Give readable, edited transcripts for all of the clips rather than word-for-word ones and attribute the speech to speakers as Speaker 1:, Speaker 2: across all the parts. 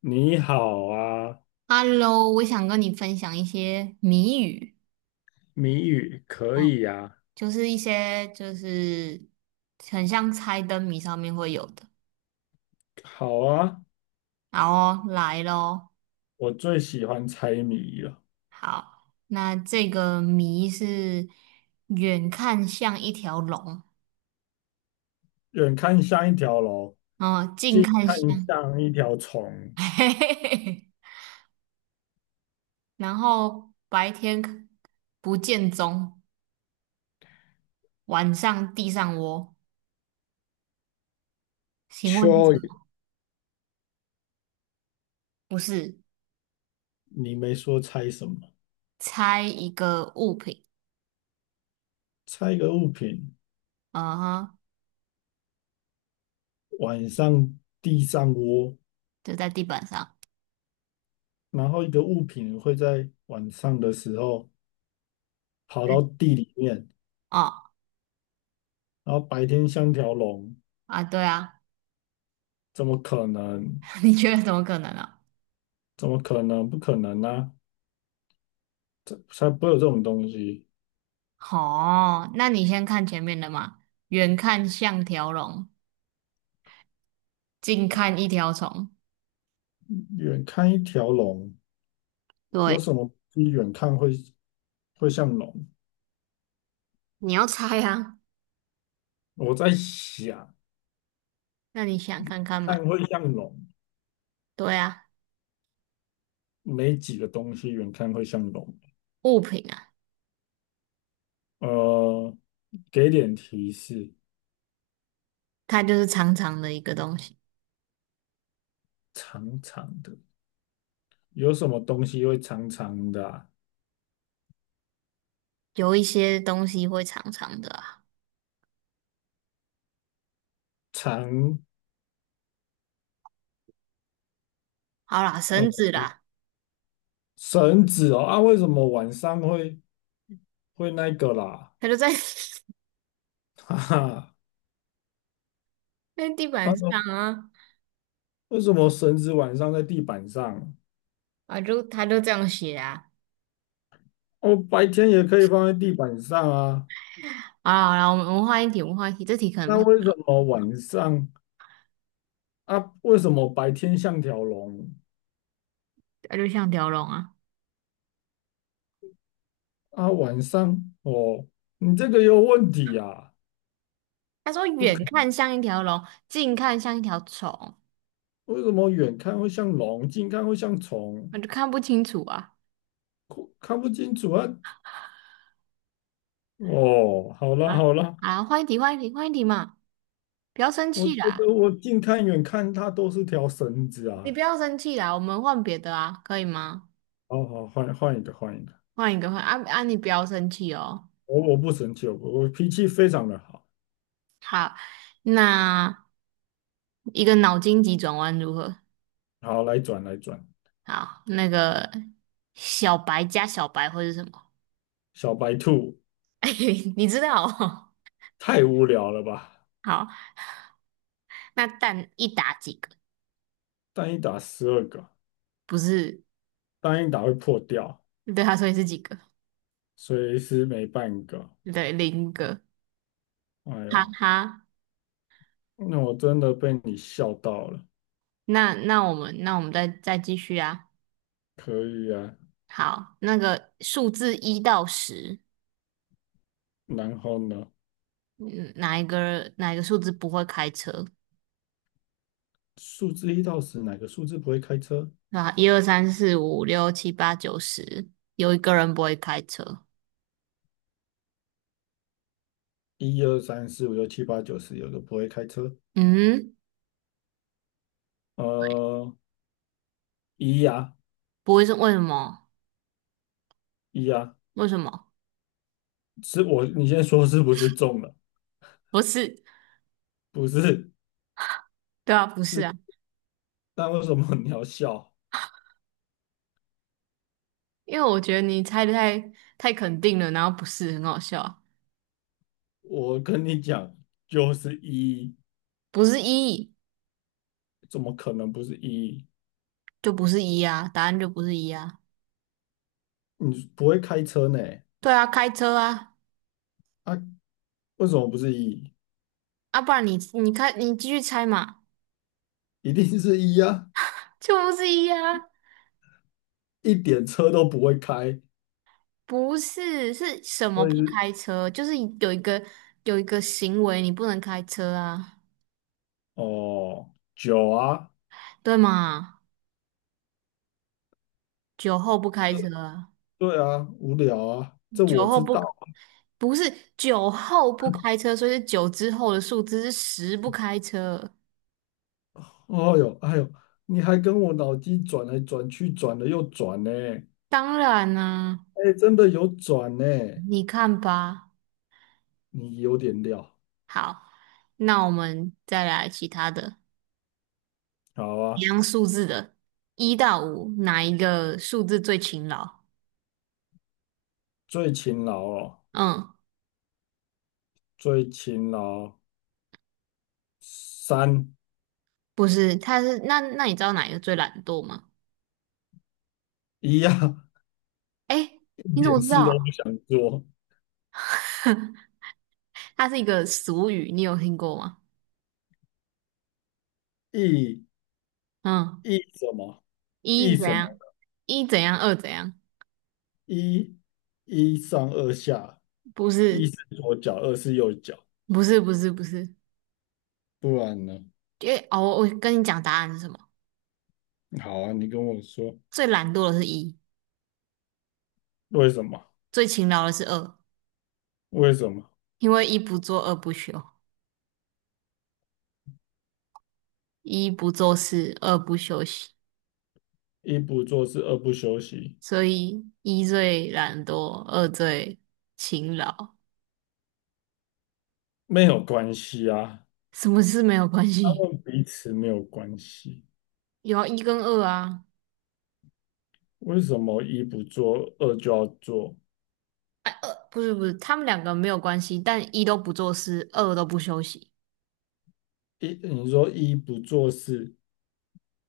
Speaker 1: 你好啊，
Speaker 2: Hello，我想跟你分享一些谜语，
Speaker 1: 谜语可
Speaker 2: 嗯，
Speaker 1: 以啊，
Speaker 2: 就是一些就是很像猜灯谜上面会有的。
Speaker 1: 好啊，
Speaker 2: 好哦，来咯。
Speaker 1: 我最喜欢猜谜了。
Speaker 2: 好，那这个谜是远看像一条龙，
Speaker 1: 远看像一条龙，
Speaker 2: 嗯，近
Speaker 1: 近
Speaker 2: 看
Speaker 1: 看
Speaker 2: 像，
Speaker 1: 像一条虫。
Speaker 2: 嘿嘿嘿，然后白天不见踪，晚上地上窝。请
Speaker 1: 蚯
Speaker 2: 问是什
Speaker 1: 蚓，
Speaker 2: 么？不是，
Speaker 1: 你没说猜什么？
Speaker 2: 猜一个物品，
Speaker 1: 猜一个物品，
Speaker 2: 嗯哼，
Speaker 1: 晚上地上窝，
Speaker 2: 就在地板上。
Speaker 1: 然后一个物品会在晚上的时候跑到地里面，
Speaker 2: 哦
Speaker 1: 然后白天像条龙，
Speaker 2: 啊，对啊，
Speaker 1: 怎么可能？
Speaker 2: 你觉得怎么可能呢、
Speaker 1: 怎么可能？不可能啊！才不会有这种东西。
Speaker 2: 哦，那你先看前面的嘛，远看像条龙，近看一条虫。
Speaker 1: 远看一条龙。有
Speaker 2: 对，
Speaker 1: 什么东西远看会像龙？
Speaker 2: 你要猜啊，
Speaker 1: 我在想，
Speaker 2: 那你想看看
Speaker 1: 看
Speaker 2: 嘛？
Speaker 1: 会像龙，
Speaker 2: 对啊，
Speaker 1: 没几个东西远看会像龙。
Speaker 2: 物品啊，
Speaker 1: 呃，给点提示，
Speaker 2: 它就是长长的一个东西，
Speaker 1: 长长的，有什么东西会长长的啊
Speaker 2: 有一些东西会长长的啊。
Speaker 1: 长，
Speaker 2: 好啦，
Speaker 1: 呃，
Speaker 2: 绳子啦，
Speaker 1: 绳子哦啊？为什么晚上会那个啦？
Speaker 2: 它就在
Speaker 1: 哈哈，
Speaker 2: 在地板
Speaker 1: 啊，
Speaker 2: 上啊，
Speaker 1: 为什么绳子晚上在地板上？
Speaker 2: 啊就它就这样写啊。
Speaker 1: 哦，白天也可以放在地板上啊。
Speaker 2: 啊，啦好啦，我们换一题，我们换一题，这题可能不
Speaker 1: 那
Speaker 2: 太，
Speaker 1: 为什么晚上？啊，为什么白天像条龙
Speaker 2: 它就像条龙啊。
Speaker 1: 啊，晚上哦，你这个有问题啊？
Speaker 2: 他说
Speaker 1: 不
Speaker 2: 远
Speaker 1: 可
Speaker 2: 看像一条龙，近看像一条虫，
Speaker 1: 能，为什么远看会像龙，近看会像虫？
Speaker 2: 我就看不清楚啊
Speaker 1: 看看不清楚啊。哦，好了
Speaker 2: 啊
Speaker 1: 好了，
Speaker 2: 啊！换一题，换一题，换一题嘛！不要生
Speaker 1: 我觉
Speaker 2: 气啦，
Speaker 1: 得我近看远看它都是条绳子
Speaker 2: 你不
Speaker 1: 啊。
Speaker 2: 要生气啦，我们换别的啊，可以吗？
Speaker 1: 好好，换一个换一个，
Speaker 2: 换一个，换啊啊！你不要生气哦。
Speaker 1: 我不生气，我脾气非常的好。
Speaker 2: 好，那一个脑筋急转弯如何？
Speaker 1: 好，来转来转，
Speaker 2: 好，那个小白加小白会是什么？
Speaker 1: 小白兔
Speaker 2: 你知道哦？
Speaker 1: 太无聊了吧？
Speaker 2: 好，那蛋一打几个？
Speaker 1: 单一打12个，
Speaker 2: 不是，
Speaker 1: 单一打会破掉，
Speaker 2: 对他说你是几个？
Speaker 1: 所以是每半个。
Speaker 2: 对，零个。
Speaker 1: 哎
Speaker 2: 哈
Speaker 1: 呦，
Speaker 2: 哈，
Speaker 1: 那我真的被你笑到了。
Speaker 2: 那我们再继续啊。
Speaker 1: 可以啊，
Speaker 2: 好，那个数字1到10，
Speaker 1: 然后呢？
Speaker 2: 嗯，哪一个数字不会开车？
Speaker 1: 数字1到10，哪个数字不会开车？
Speaker 2: 啊，一二三四五六七八九十，有一个人不会开车。
Speaker 1: 一二三四五六七八九十，有个不会开车。
Speaker 2: 嗯，
Speaker 1: 呃，一呀、
Speaker 2: 不会是为什么？
Speaker 1: 一呀、
Speaker 2: 为什么？
Speaker 1: 是我，你先说是不是中了？
Speaker 2: 不是，
Speaker 1: 不是，
Speaker 2: 对啊，不是
Speaker 1: 是，
Speaker 2: 啊，
Speaker 1: 那为什么你要笑？
Speaker 2: 因为我觉得你猜的太肯定了，然后不是很好笑啊，
Speaker 1: 我跟你讲，就是一，
Speaker 2: 不是一
Speaker 1: 怎么可能不是一？
Speaker 2: 就不是一啊，答案就不是一啊。
Speaker 1: 你不会开车呢？
Speaker 2: 对啊，开车啊，
Speaker 1: 啊，为什么不是一？
Speaker 2: 啊，不然你继续猜嘛。
Speaker 1: 一定是一呀、
Speaker 2: 就是呀，
Speaker 1: 一点车都不会开，
Speaker 2: 不是，是什么
Speaker 1: 所
Speaker 2: 不
Speaker 1: 以
Speaker 2: 开车？就是有一个行为你不能开车啊，
Speaker 1: 哦，酒啊，
Speaker 2: 对吗？酒后不开车啊
Speaker 1: 对啊，无聊啊，这
Speaker 2: 酒
Speaker 1: 我
Speaker 2: 后
Speaker 1: 知
Speaker 2: 不
Speaker 1: 道。
Speaker 2: 不是酒后不开车，所以是酒之后的数字是十不开车。
Speaker 1: 哦哟，哎呦，你还跟我脑筋转来转去，转了又转呢。
Speaker 2: 当然啦、
Speaker 1: 哎，真的有转呢，
Speaker 2: 你看吧。
Speaker 1: 你有点料。
Speaker 2: 好，那我们再来其他的，
Speaker 1: 好
Speaker 2: 一
Speaker 1: 啊，
Speaker 2: 样数字的，1到5，哪一个数字最勤劳？
Speaker 1: 最勤劳哦，
Speaker 2: 嗯。
Speaker 1: 最勤劳三
Speaker 2: 不是，他是那那你知道哪一个最懒惰吗？
Speaker 1: 一呀、
Speaker 2: 哎，
Speaker 1: 一
Speaker 2: 你怎
Speaker 1: 点
Speaker 2: 么知
Speaker 1: 事都不
Speaker 2: 道？
Speaker 1: 想做。
Speaker 2: 它是一个俗语，你有听过吗？
Speaker 1: 一
Speaker 2: 嗯，
Speaker 1: 什么？
Speaker 2: 一
Speaker 1: 一
Speaker 2: 怎
Speaker 1: 什么？
Speaker 2: 样，一怎样，二怎样？
Speaker 1: 一一上二下，
Speaker 2: 不
Speaker 1: 一
Speaker 2: 是，
Speaker 1: 是左脚，二是右脚，
Speaker 2: 不是，不是，不是，
Speaker 1: 不然呢？
Speaker 2: 因为哦，我跟你讲答案是什么？
Speaker 1: 好啊，你跟我说
Speaker 2: 最懒惰的是一，
Speaker 1: 为什么？
Speaker 2: 最勤劳的是二，
Speaker 1: 为什么
Speaker 2: 因为一不做二不休，一不做事二不休息，
Speaker 1: 一不做事二不休息
Speaker 2: 所以一最懒惰，二最勤劳，
Speaker 1: 没有关系啊？
Speaker 2: 什么事没有关
Speaker 1: 他
Speaker 2: 系？
Speaker 1: 们彼此没有关系。
Speaker 2: 有啊，一跟二啊。
Speaker 1: 为什么一不做二就要做？
Speaker 2: 不是不是，他们两个没有关系，但一都不做事，二都不休息。
Speaker 1: 一你说一不做事，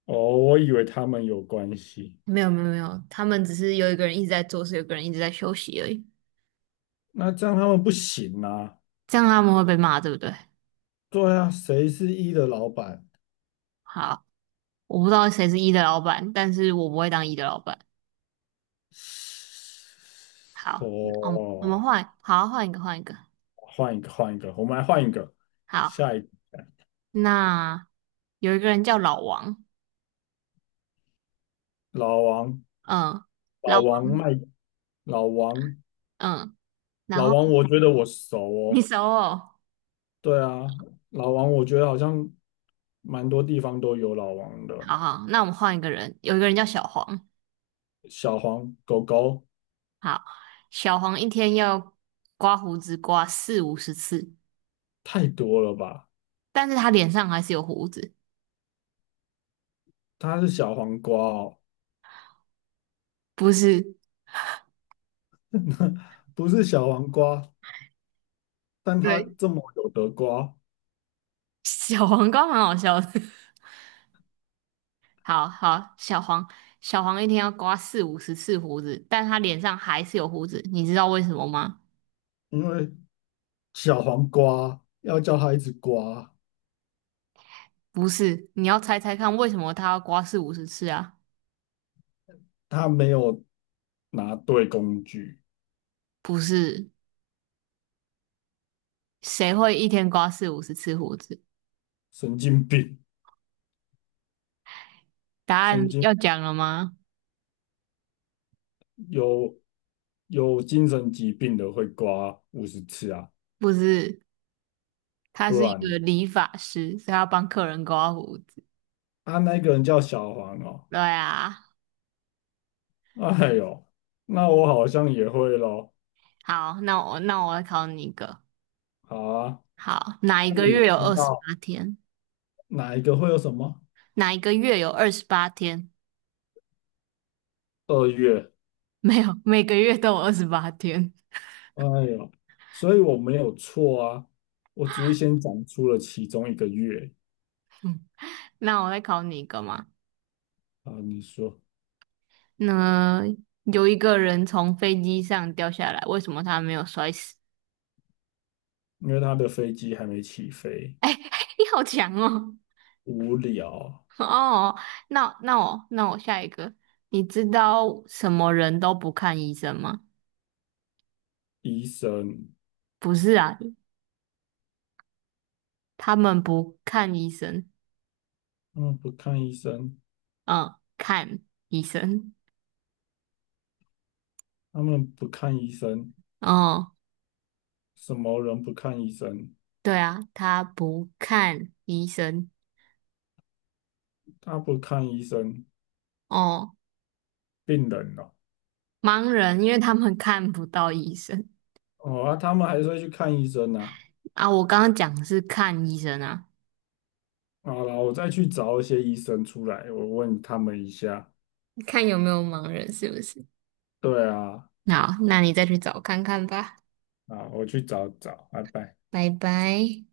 Speaker 1: 哦，我以为他们有关系，
Speaker 2: 没有没有没有，他们只是有一个人一直在做事，有一个人一直在休息而已。
Speaker 1: 那这样他们不行啊。
Speaker 2: 这样他们会被骂，对不对？
Speaker 1: 对啊，谁是一的老板？
Speaker 2: 好，我不知道谁是一的老板，但是我不会当一的老板。好，我们
Speaker 1: 哦，
Speaker 2: 换，好，换一个，换一个。
Speaker 1: 换一个，换一个，我们来换一个。
Speaker 2: 好，
Speaker 1: 下一个
Speaker 2: 那有一个人叫老王，
Speaker 1: 老王，
Speaker 2: 嗯，老
Speaker 1: 老
Speaker 2: 王，
Speaker 1: 王卖，老王
Speaker 2: 嗯，然
Speaker 1: 老
Speaker 2: 后
Speaker 1: 王，我觉得我熟
Speaker 2: 你
Speaker 1: 哦。
Speaker 2: 熟哦，
Speaker 1: 对啊，老王，我觉得好像蛮多地方都有老王的。
Speaker 2: 好好，那我们换一个人，有一个人叫小黄，
Speaker 1: 小黄狗狗
Speaker 2: 好，小黄一天要刮胡子刮四五十次，
Speaker 1: 太多了吧？
Speaker 2: 但是他脸上还是有胡子，
Speaker 1: 它是小黄瓜哦，
Speaker 2: 不是
Speaker 1: 不是小黄瓜，但它
Speaker 2: 对，
Speaker 1: 这么有得瓜，
Speaker 2: 小黄刮蛮好笑的。好好，小黄一天要刮四五十次胡子，但他脸上还是有胡子，你知道为什么吗？
Speaker 1: 因为小黄瓜要叫它一直刮，
Speaker 2: 不是，你要猜猜看为什么他要刮四五十次啊？
Speaker 1: 它没有拿对工具，
Speaker 2: 不是，谁会一天刮四五十次胡子？
Speaker 1: 神经病，
Speaker 2: 答案
Speaker 1: 神经
Speaker 2: 要讲了吗？
Speaker 1: 有有精神疾病的会刮50次啊，
Speaker 2: 不是，他
Speaker 1: 不
Speaker 2: 是一
Speaker 1: 然。
Speaker 2: 个理发师，所以他要帮客人刮胡子。
Speaker 1: 啊，那个人叫小黄哦。
Speaker 2: 对啊，
Speaker 1: 哎呦，那我好像也会咯。
Speaker 2: 好，那我来考你一个。
Speaker 1: 好啊，
Speaker 2: 好，哪一
Speaker 1: 那
Speaker 2: 个
Speaker 1: 你
Speaker 2: 月有
Speaker 1: 知
Speaker 2: 二十
Speaker 1: 道
Speaker 2: 八天？
Speaker 1: 哪一个会有什么？
Speaker 2: 哪一个月有二十八天？
Speaker 1: 2月。
Speaker 2: 没有，每个月都有二十八天。
Speaker 1: 哎呦，所以我没有错啊，我只是先讲出了其中一个月
Speaker 2: 那我再考你一个嘛。
Speaker 1: 啊。你说，
Speaker 2: 那有一个人从飞机上掉下来，为什么他没有摔死？
Speaker 1: 因为他的飞机还没起飞。
Speaker 2: 哎、你好强哦！
Speaker 1: 无聊，
Speaker 2: 哦，那我下一个，你知道什么人都不看医生吗？
Speaker 1: 医生，
Speaker 2: 不是啊，他们不看医生，
Speaker 1: 他们不看医生，
Speaker 2: 嗯，看医生。
Speaker 1: 他们不看医生，
Speaker 2: 哦，
Speaker 1: 什么人不看医生？
Speaker 2: 对啊，他不看医生。
Speaker 1: 他不看医生，
Speaker 2: 哦，
Speaker 1: 病人哦。
Speaker 2: 盲人，因为他们看不到医生
Speaker 1: 哦啊，他们还是会去看医生呢、
Speaker 2: 啊。我刚刚讲的是看医生啊，
Speaker 1: 好了，我再去找一些医生出来，我问他们一下。
Speaker 2: 看有没有盲人是不是？
Speaker 1: 对啊，
Speaker 2: 好，那你再去找看看吧。
Speaker 1: 啊，我去找找，拜拜。
Speaker 2: 拜拜。